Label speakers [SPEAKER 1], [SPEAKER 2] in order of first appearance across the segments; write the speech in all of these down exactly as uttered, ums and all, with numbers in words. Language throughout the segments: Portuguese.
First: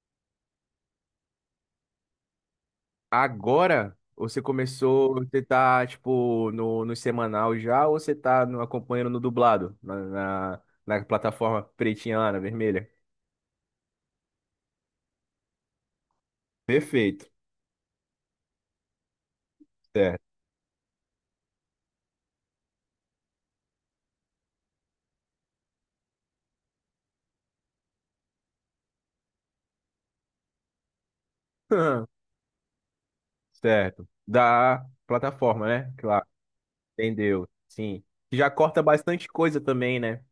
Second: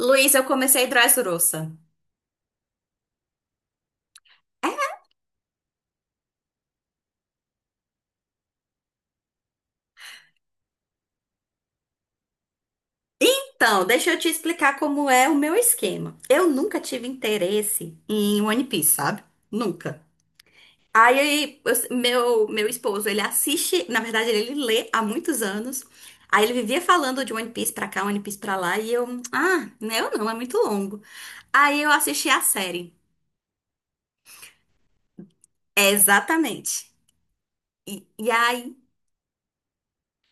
[SPEAKER 1] Luiz, eu comecei Dressrosa.
[SPEAKER 2] Agora, ou você
[SPEAKER 1] É,
[SPEAKER 2] começou, você tá, tipo, no, no semanal já, ou você tá no- acompanhando no dublado, na, na, na plataforma pretinha lá, na vermelha?
[SPEAKER 1] então, deixa eu te explicar como é o meu esquema. Eu nunca tive
[SPEAKER 2] Perfeito.
[SPEAKER 1] interesse em One Piece, sabe? Nunca.
[SPEAKER 2] Certo.
[SPEAKER 1] Aí, eu- meu, meu esposo, ele assiste, na verdade, ele lê há muitos anos. Aí ele vivia falando de One Piece pra cá, One Piece pra lá, e eu, ah, né, eu não, é muito longo. Aí eu assisti a série.
[SPEAKER 2] Certo. Da plataforma,
[SPEAKER 1] É,
[SPEAKER 2] né? Claro.
[SPEAKER 1] exatamente.
[SPEAKER 2] Entendeu. Sim.
[SPEAKER 1] E, e
[SPEAKER 2] Que já
[SPEAKER 1] aí
[SPEAKER 2] corta bastante coisa também, né?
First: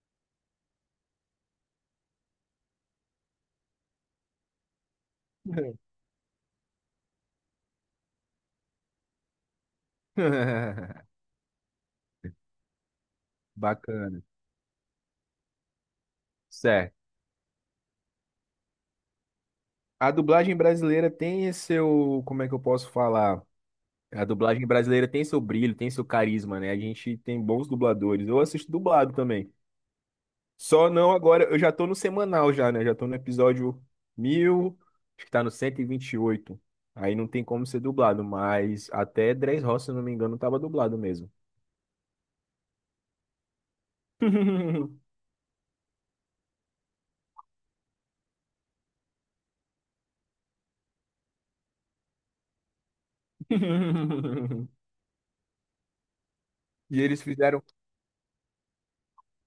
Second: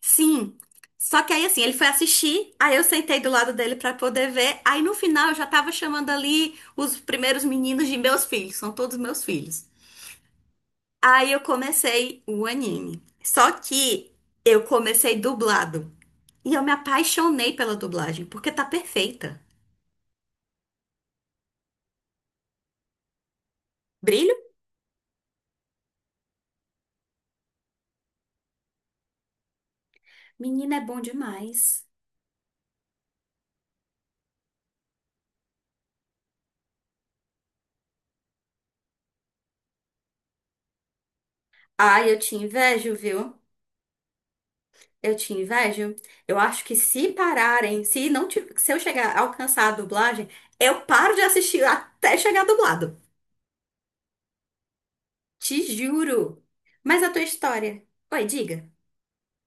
[SPEAKER 1] sim. Só que aí assim, ele foi assistir, aí eu sentei do lado dele pra poder ver. Aí no final eu já tava chamando ali os primeiros meninos de meus filhos, são todos meus filhos. Aí eu comecei o anime. Só que
[SPEAKER 2] Bacana.
[SPEAKER 1] eu comecei dublado. E eu me
[SPEAKER 2] Certo.
[SPEAKER 1] apaixonei pela dublagem, porque tá perfeita.
[SPEAKER 2] A dublagem brasileira tem esse seu, como é que eu posso falar? A
[SPEAKER 1] Brilho?
[SPEAKER 2] dublagem brasileira tem seu brilho, tem seu carisma, né? A gente tem bons dubladores. Eu assisto dublado também.
[SPEAKER 1] Menina, é
[SPEAKER 2] Só
[SPEAKER 1] bom
[SPEAKER 2] não agora, eu já
[SPEAKER 1] demais.
[SPEAKER 2] tô no semanal já, né? Já tô no episódio mil, acho que tá no cento e e vinte e oito. Aí não tem como ser dublado, mas até Dres Roça, se não me engano, tava dublado mesmo.
[SPEAKER 1] Ai, eu te invejo, viu? Eu te invejo. Eu acho que se pararem, se não, ti- se eu chegar a alcançar a dublagem, eu paro de assistir até chegar dublado. Te juro.
[SPEAKER 2] E
[SPEAKER 1] Mas a tua
[SPEAKER 2] eles fizeram.
[SPEAKER 1] história? Oi, diga.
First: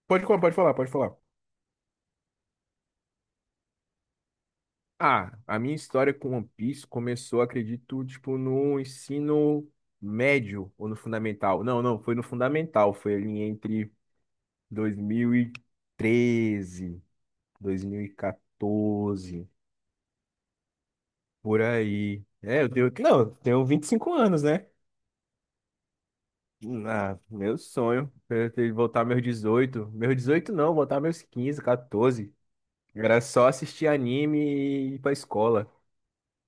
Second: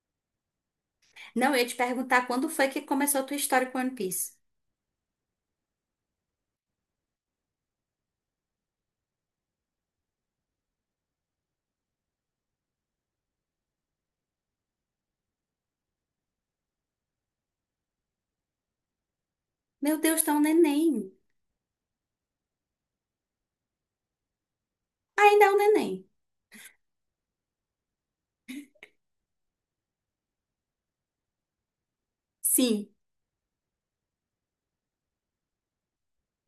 [SPEAKER 2] Pode falar, pode falar, pode falar.
[SPEAKER 1] Não, eu ia te perguntar quando foi que começou a tua história com One Piece.
[SPEAKER 2] Ah, a minha história com One Piece começou, acredito, tipo, no ensino médio ou no fundamental. Não, não, foi no fundamental, foi ali entre dois mil e treze, dois mil e quatorze,
[SPEAKER 1] Meu Deus, tá um neném.
[SPEAKER 2] por aí. É, eu tenho, não, eu tenho vinte e cinco anos, né?
[SPEAKER 1] Ainda é um neném.
[SPEAKER 2] Ah, meu sonho era ter voltar meus dezoito. Meus dezoito não, voltar meus quinze, quatorze.
[SPEAKER 1] Sim.
[SPEAKER 2] Era só assistir anime e ir pra escola.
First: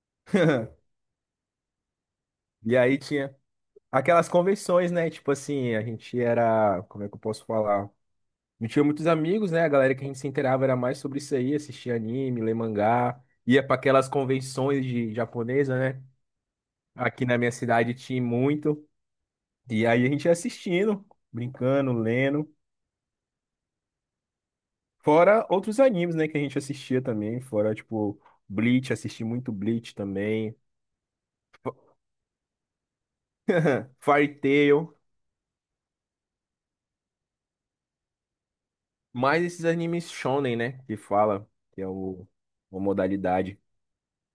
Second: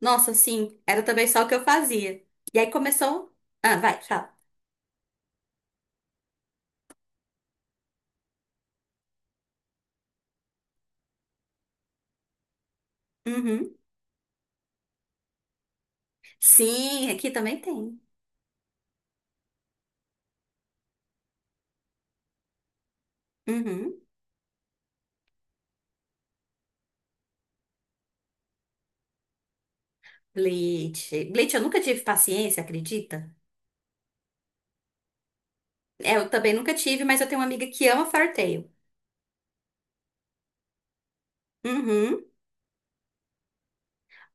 [SPEAKER 1] Nossa, sim. Era também só o que eu fazia. E aí
[SPEAKER 2] E aí
[SPEAKER 1] começou.
[SPEAKER 2] tinha
[SPEAKER 1] Ah, vai,
[SPEAKER 2] aquelas
[SPEAKER 1] fala.
[SPEAKER 2] convenções, né? Tipo assim, a gente era. Como é que eu posso falar? Não tinha muitos amigos, né? A galera que a gente se inteirava era mais sobre isso aí, assistia anime, lê mangá, ia
[SPEAKER 1] Uhum.
[SPEAKER 2] para aquelas convenções de japonesa, né?
[SPEAKER 1] Sim,
[SPEAKER 2] Aqui
[SPEAKER 1] aqui
[SPEAKER 2] na minha
[SPEAKER 1] também
[SPEAKER 2] cidade
[SPEAKER 1] tem.
[SPEAKER 2] tinha muito. E aí a gente ia assistindo, brincando, lendo.
[SPEAKER 1] Uhum.
[SPEAKER 2] Fora outros animes, né? Que a gente assistia também. Fora, tipo, Bleach, assisti muito Bleach também.
[SPEAKER 1] Bleach. Bleach, eu nunca tive paciência, acredita?
[SPEAKER 2] Fairy Tail.
[SPEAKER 1] É, eu também nunca tive, mas eu tenho uma amiga que ama Fartale.
[SPEAKER 2] Mais esses animes shonen, né? Que fala, que é
[SPEAKER 1] Uhum.
[SPEAKER 2] o, uma modalidade.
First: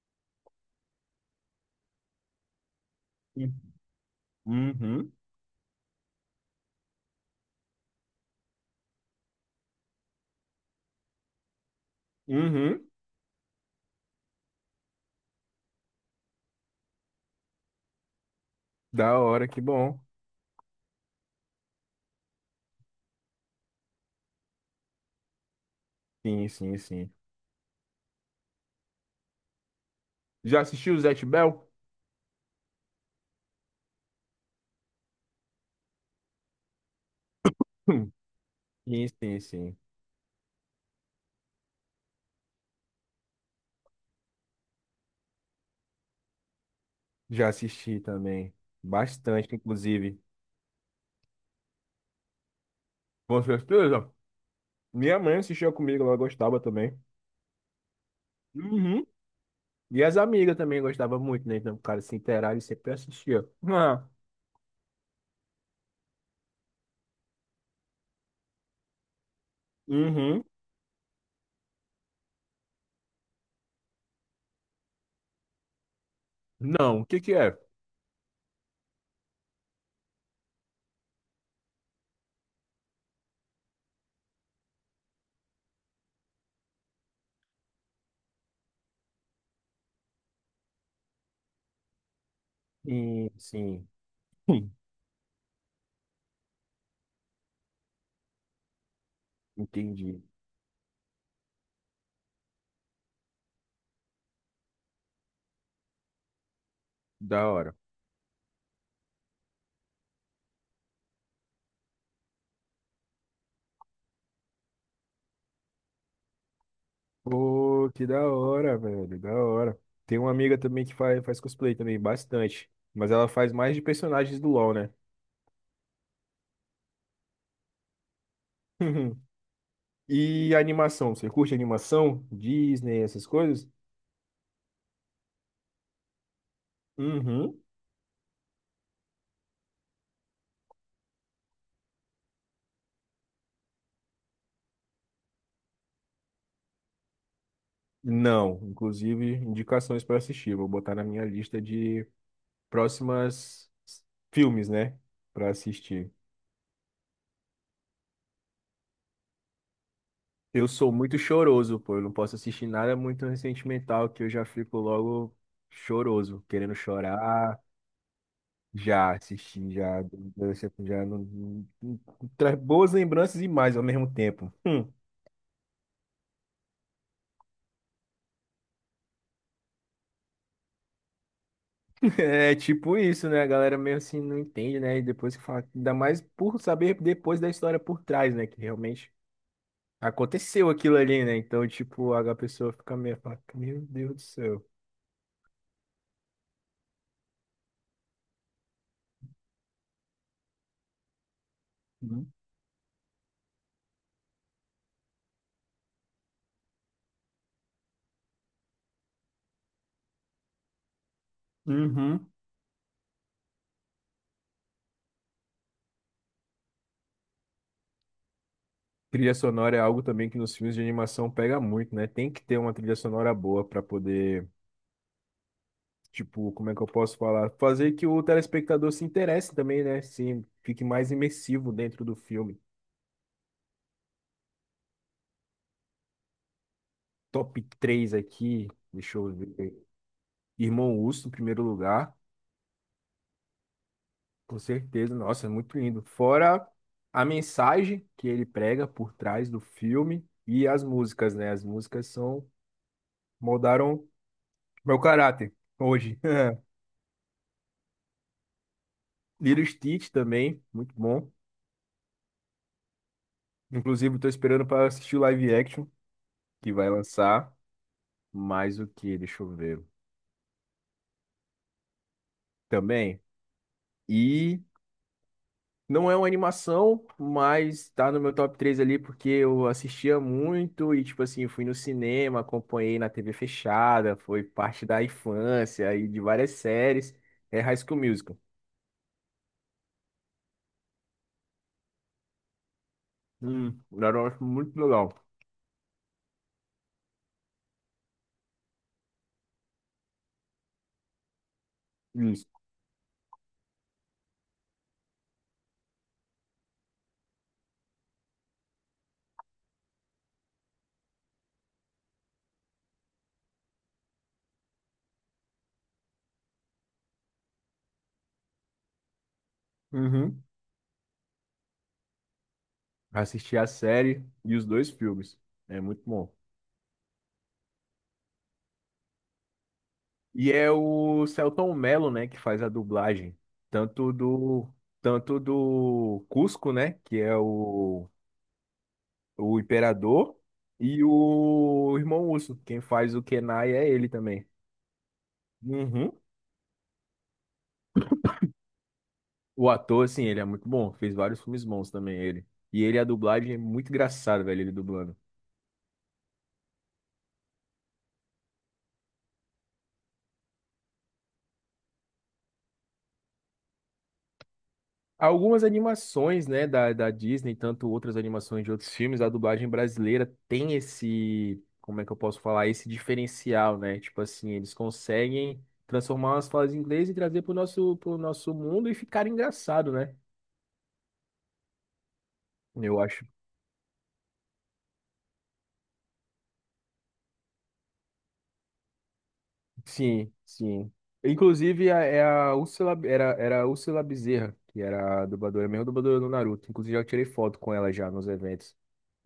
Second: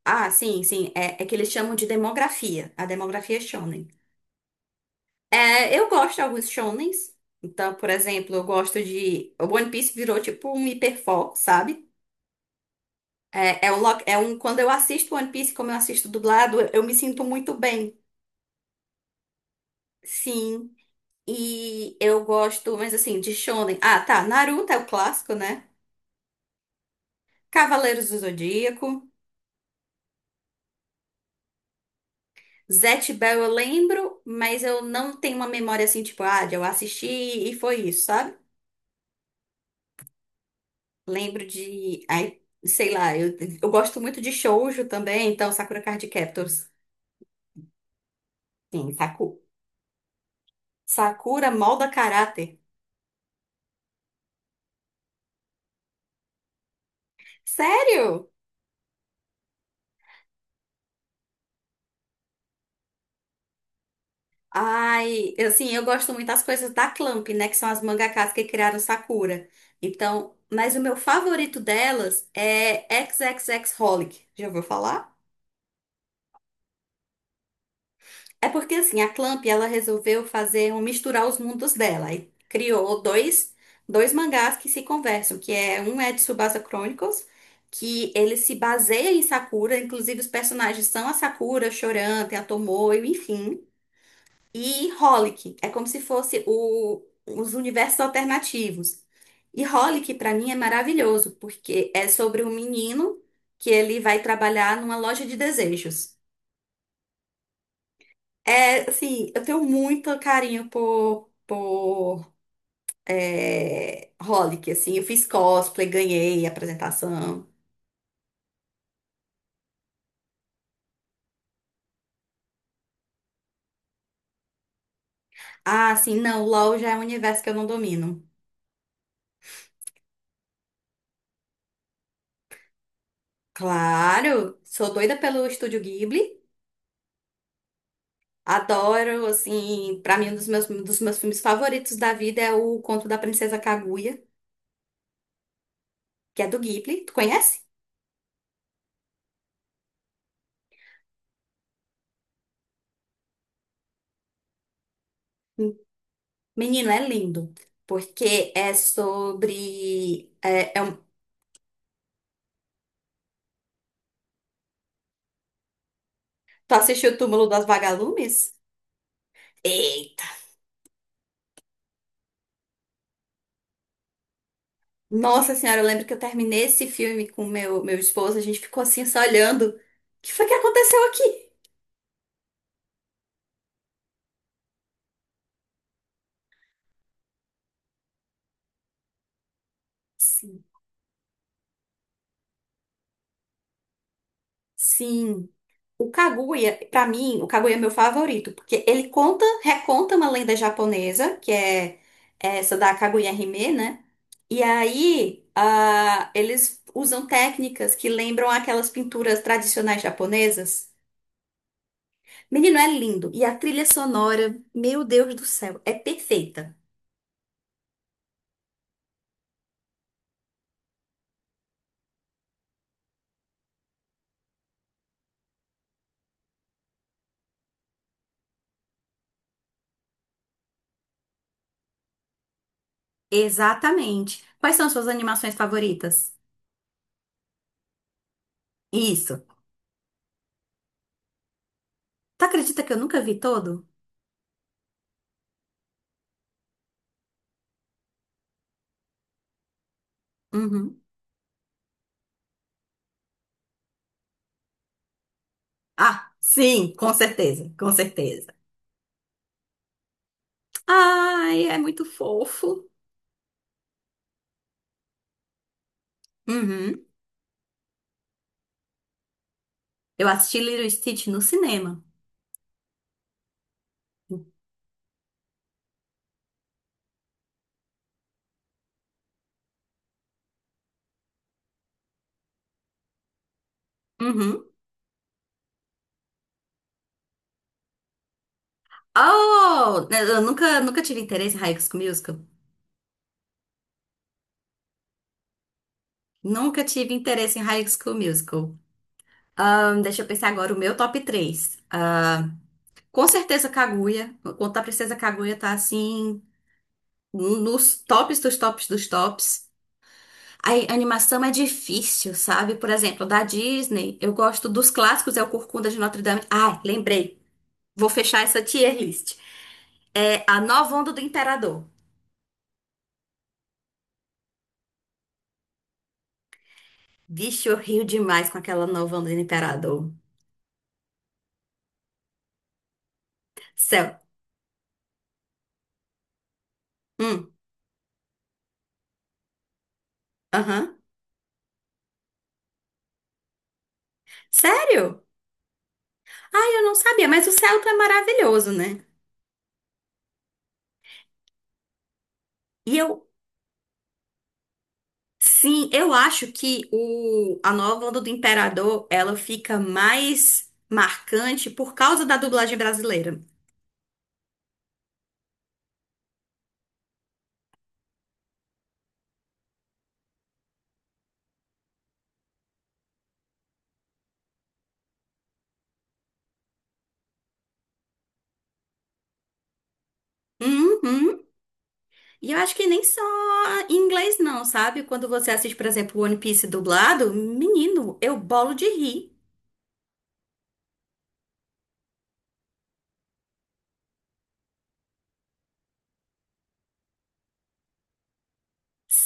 [SPEAKER 1] Ah, sim, sim. É, é que eles chamam de demografia. A demografia é shonen.
[SPEAKER 2] Uhum,
[SPEAKER 1] É, eu gosto de alguns shonens. Então, por exemplo, eu gosto de... O One Piece virou tipo um hiperfoco, sabe?
[SPEAKER 2] uhum.
[SPEAKER 1] É, é um, lo- é um... Quando eu assisto One Piece, como eu assisto dublado, eu, eu me sinto muito bem.
[SPEAKER 2] Da hora, que bom.
[SPEAKER 1] Sim. E eu gosto, mas assim, de shonen. Ah, tá. Naruto é o clássico, né?
[SPEAKER 2] Sim, sim, sim.
[SPEAKER 1] Cavaleiros do Zodíaco.
[SPEAKER 2] Já assistiu o Zatch Bell?
[SPEAKER 1] Zatch Bell eu lembro, mas eu não tenho uma memória assim, tipo, ah, de eu assisti e foi isso,
[SPEAKER 2] Hum.
[SPEAKER 1] sabe?
[SPEAKER 2] Sim, sim, sim.
[SPEAKER 1] Lembro de. Ai, sei lá, eu, eu gosto muito de shoujo também, então Sakura Card Captors.
[SPEAKER 2] Já assisti também.
[SPEAKER 1] Sim, Saku.
[SPEAKER 2] Bastante, inclusive.
[SPEAKER 1] Sakura molda caráter.
[SPEAKER 2] Com certeza. Minha mãe assistia comigo, ela gostava também.
[SPEAKER 1] Sério?
[SPEAKER 2] Uhum. E as amigas também gostavam muito, né? Então, o cara se inteirava e sempre assistia. Ah.
[SPEAKER 1] Ai, eu, assim, eu gosto muito das coisas da Clamp, né? Que são as mangakas que criaram Sakura. Então,
[SPEAKER 2] Uhum.
[SPEAKER 1] mas o meu favorito delas é xxxHolic. Já ouviu falar?
[SPEAKER 2] Não, o que que é?
[SPEAKER 1] É porque assim, a Clamp ela resolveu fazer um misturar os mundos dela e criou dois, dois mangás que se conversam, que é um é de Tsubasa Chronicles, que ele se baseia em Sakura, inclusive os personagens são a Sakura, Choran, tem a Tomoe,
[SPEAKER 2] Sim,
[SPEAKER 1] enfim,
[SPEAKER 2] sim. Hum.
[SPEAKER 1] e Holic, é como se fosse o, os universos alternativos. E Holic
[SPEAKER 2] Entendi.
[SPEAKER 1] pra mim é maravilhoso, porque é sobre um menino que ele vai trabalhar numa loja de desejos.
[SPEAKER 2] Da hora.
[SPEAKER 1] É, assim, eu tenho muito carinho por, por é, Holic, assim, eu fiz cosplay, ganhei apresentação.
[SPEAKER 2] Pô, que da hora, velho, da hora. Tem uma amiga também que faz, faz cosplay também, bastante. Mas ela faz mais de personagens do LoL, né?
[SPEAKER 1] Ah, assim, não, LOL já é um universo que eu não domino.
[SPEAKER 2] E animação, você curte animação? Disney, essas coisas?
[SPEAKER 1] Claro, sou doida pelo Estúdio Ghibli,
[SPEAKER 2] Uhum.
[SPEAKER 1] adoro, assim, pra mim um dos meus, um dos meus filmes favoritos da vida é o Conto da Princesa Kaguya, que é do Ghibli, tu conhece?
[SPEAKER 2] Não, inclusive indicações para assistir. Vou botar na minha lista de próximas filmes, né? Para assistir.
[SPEAKER 1] Menino, é lindo, porque é sobre...
[SPEAKER 2] Eu
[SPEAKER 1] É, é
[SPEAKER 2] sou
[SPEAKER 1] um-
[SPEAKER 2] muito choroso, pô. Eu não posso assistir nada muito sentimental que eu já fico logo choroso,
[SPEAKER 1] tu
[SPEAKER 2] querendo
[SPEAKER 1] assistiu o Túmulo
[SPEAKER 2] chorar.
[SPEAKER 1] das Vagalumes?
[SPEAKER 2] Já assisti, já, já não, não- não- traz boas lembranças e mais ao mesmo tempo. Hum.
[SPEAKER 1] Nossa senhora, eu lembro que eu terminei esse filme com meu meu esposo, a gente ficou assim só olhando. O que foi que aconteceu aqui?
[SPEAKER 2] É tipo isso, né? A galera meio assim não entende, né? E depois que fala, ainda mais por saber depois da história por trás, né? Que realmente
[SPEAKER 1] Sim.
[SPEAKER 2] aconteceu aquilo ali, né? Então, tipo, a pessoa fica meio, fala, meu Deus do céu.
[SPEAKER 1] Sim. O Kaguya, pra mim, o Kaguya é meu favorito, porque ele conta, reconta uma lenda japonesa, que é
[SPEAKER 2] Hum.
[SPEAKER 1] essa da Kaguya Hime, né? E aí, ah, eles usam técnicas que lembram aquelas pinturas tradicionais japonesas.
[SPEAKER 2] Uhum.
[SPEAKER 1] Menino, é lindo. E a trilha sonora, meu Deus do céu, é perfeita.
[SPEAKER 2] Trilha sonora é algo também que nos filmes de animação pega muito, né? Tem que ter uma trilha sonora boa para poder. Tipo, como é que eu posso falar? Fazer que o telespectador se interesse também, né? Sim, fique mais imersivo dentro do filme.
[SPEAKER 1] Exatamente. Quais são suas animações favoritas?
[SPEAKER 2] Top três aqui, deixa eu
[SPEAKER 1] Isso.
[SPEAKER 2] ver. Irmão Urso, em primeiro lugar,
[SPEAKER 1] Tu acredita que eu nunca vi todo?
[SPEAKER 2] com certeza. Nossa, é muito lindo. Fora a mensagem que ele prega por trás do filme e as
[SPEAKER 1] Uhum.
[SPEAKER 2] músicas, né? As músicas são moldaram meu caráter hoje.
[SPEAKER 1] Ah, sim, com certeza, com certeza.
[SPEAKER 2] Lilo Stitch também, muito bom.
[SPEAKER 1] Ai, é muito fofo.
[SPEAKER 2] Inclusive, tô esperando para assistir o live action que vai
[SPEAKER 1] Uhum.
[SPEAKER 2] lançar. Mais o que? Deixa eu ver.
[SPEAKER 1] Eu assisti Little Stitch no cinema.
[SPEAKER 2] Também. E não é uma animação, mas tá no meu top três ali porque eu assistia muito e, tipo assim, fui no cinema, acompanhei na T V fechada, foi
[SPEAKER 1] Uhum.
[SPEAKER 2] parte da infância e de várias séries. É High School Musical.
[SPEAKER 1] Oh, eu nunca, nunca tive interesse em High School Musical.
[SPEAKER 2] Hum, era muito legal.
[SPEAKER 1] Nunca tive interesse em High School Musical. Ahn, deixa eu pensar agora o meu top três.
[SPEAKER 2] Isso.
[SPEAKER 1] Com certeza Kaguya. Contar a Princesa Kaguya tá assim nos tops dos tops dos tops. A animação é difícil, sabe? Por exemplo, da Disney, eu gosto dos clássicos, é o Corcunda de Notre Dame. Ah, lembrei. Vou fechar essa tier list. É
[SPEAKER 2] Uhum.
[SPEAKER 1] a Nova Onda do Imperador.
[SPEAKER 2] Assisti a série e os dois filmes. É muito bom.
[SPEAKER 1] Vixe, eu rio demais com aquela Nova Onda do Imperador.
[SPEAKER 2] E é o Selton Mello, né, que faz a dublagem, tanto
[SPEAKER 1] Céu.
[SPEAKER 2] do tanto do Cusco, né, que é
[SPEAKER 1] Hum,
[SPEAKER 2] o o Imperador
[SPEAKER 1] aham.
[SPEAKER 2] e o Irmão Urso. Quem faz o Kenai é ele também.
[SPEAKER 1] Sério?
[SPEAKER 2] Uhum.
[SPEAKER 1] Ai, eu não sabia, mas o Celta é maravilhoso, né?
[SPEAKER 2] O ator, assim, ele é muito bom. Fez vários filmes bons também, ele. E
[SPEAKER 1] E
[SPEAKER 2] ele, a
[SPEAKER 1] eu
[SPEAKER 2] dublagem é muito engraçado, velho, ele dublando.
[SPEAKER 1] sim, eu acho que o, a nova onda do Imperador, ela fica mais marcante por causa da dublagem brasileira.
[SPEAKER 2] Algumas animações, né, da, da Disney, tanto outras animações de outros filmes, a dublagem brasileira tem esse, como é que eu posso falar, esse diferencial, né? Tipo assim, eles conseguem transformar umas falas em inglês e trazer pro nosso, pro nosso mundo e ficar engraçado, né?
[SPEAKER 1] Uhum. E eu acho que
[SPEAKER 2] Eu
[SPEAKER 1] nem só
[SPEAKER 2] acho.
[SPEAKER 1] em inglês não, sabe? Quando você assiste, por exemplo, One Piece dublado, menino, eu bolo de rir.
[SPEAKER 2] Sim, sim. Inclusive, a- é a Úrsula, era, era a Úrsula Bezerra, que era a dubladora, a mesma dubladora do Naruto. Inclusive, eu tirei foto com ela já nos eventos.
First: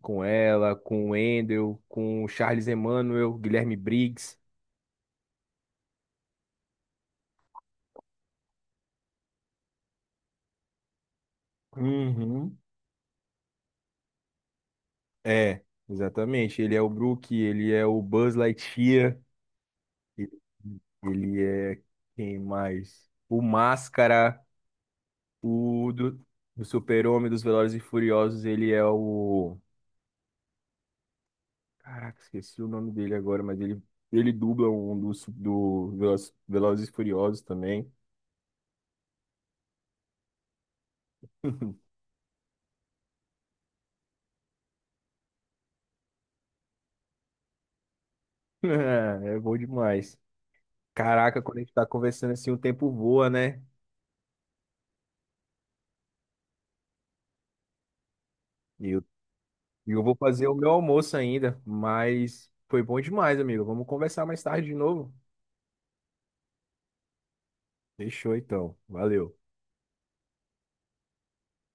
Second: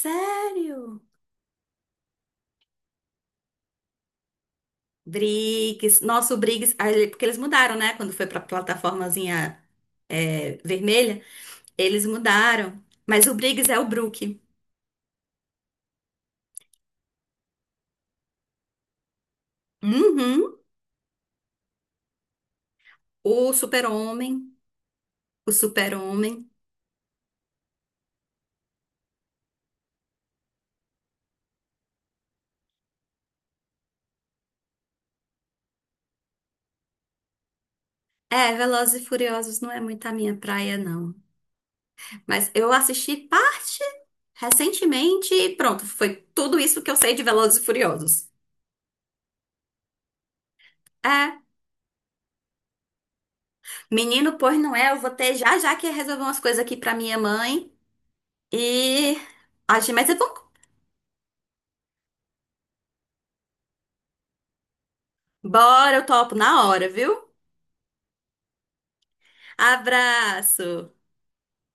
[SPEAKER 2] Com ela, com o Wendel, com o Charles Emmanuel, Guilherme Briggs.
[SPEAKER 1] Briggs, nosso Briggs, ah, ele- porque eles mudaram, né? Quando foi pra plataformazinha é, vermelha, eles
[SPEAKER 2] Uhum.
[SPEAKER 1] mudaram. Mas o Briggs é o Brook.
[SPEAKER 2] É, exatamente. Ele é o Brook, ele é o Buzz Lightyear, e-
[SPEAKER 1] Uhum.
[SPEAKER 2] ele é quem mais? O
[SPEAKER 1] O
[SPEAKER 2] Máscara,
[SPEAKER 1] Super-Homem. O
[SPEAKER 2] o do,
[SPEAKER 1] Super-Homem.
[SPEAKER 2] do Super-Homem dos Velozes e Furiosos, ele é o. Caraca, esqueci o nome dele agora, mas ele, ele dubla um dos do Veloz- Velozes e Furiosos também.
[SPEAKER 1] É, Velozes e Furiosos não é muito a minha praia, não. Mas eu assisti parte recentemente e pronto, foi tudo isso que eu sei de Velozes e Furiosos.
[SPEAKER 2] É, é bom demais.
[SPEAKER 1] É,
[SPEAKER 2] Caraca, quando a gente tá conversando assim, o tempo voa, né?
[SPEAKER 1] menino, pois não é, eu vou ter já já que resolver umas coisas aqui pra minha mãe
[SPEAKER 2] E eu,
[SPEAKER 1] e... Acho,
[SPEAKER 2] e eu
[SPEAKER 1] mas é
[SPEAKER 2] vou
[SPEAKER 1] bom.
[SPEAKER 2] fazer o meu almoço ainda, mas foi bom demais, amigo. Vamos conversar mais tarde de novo?
[SPEAKER 1] Bora, eu topo na hora, viu?
[SPEAKER 2] Fechou então. Valeu.
[SPEAKER 1] Abraço!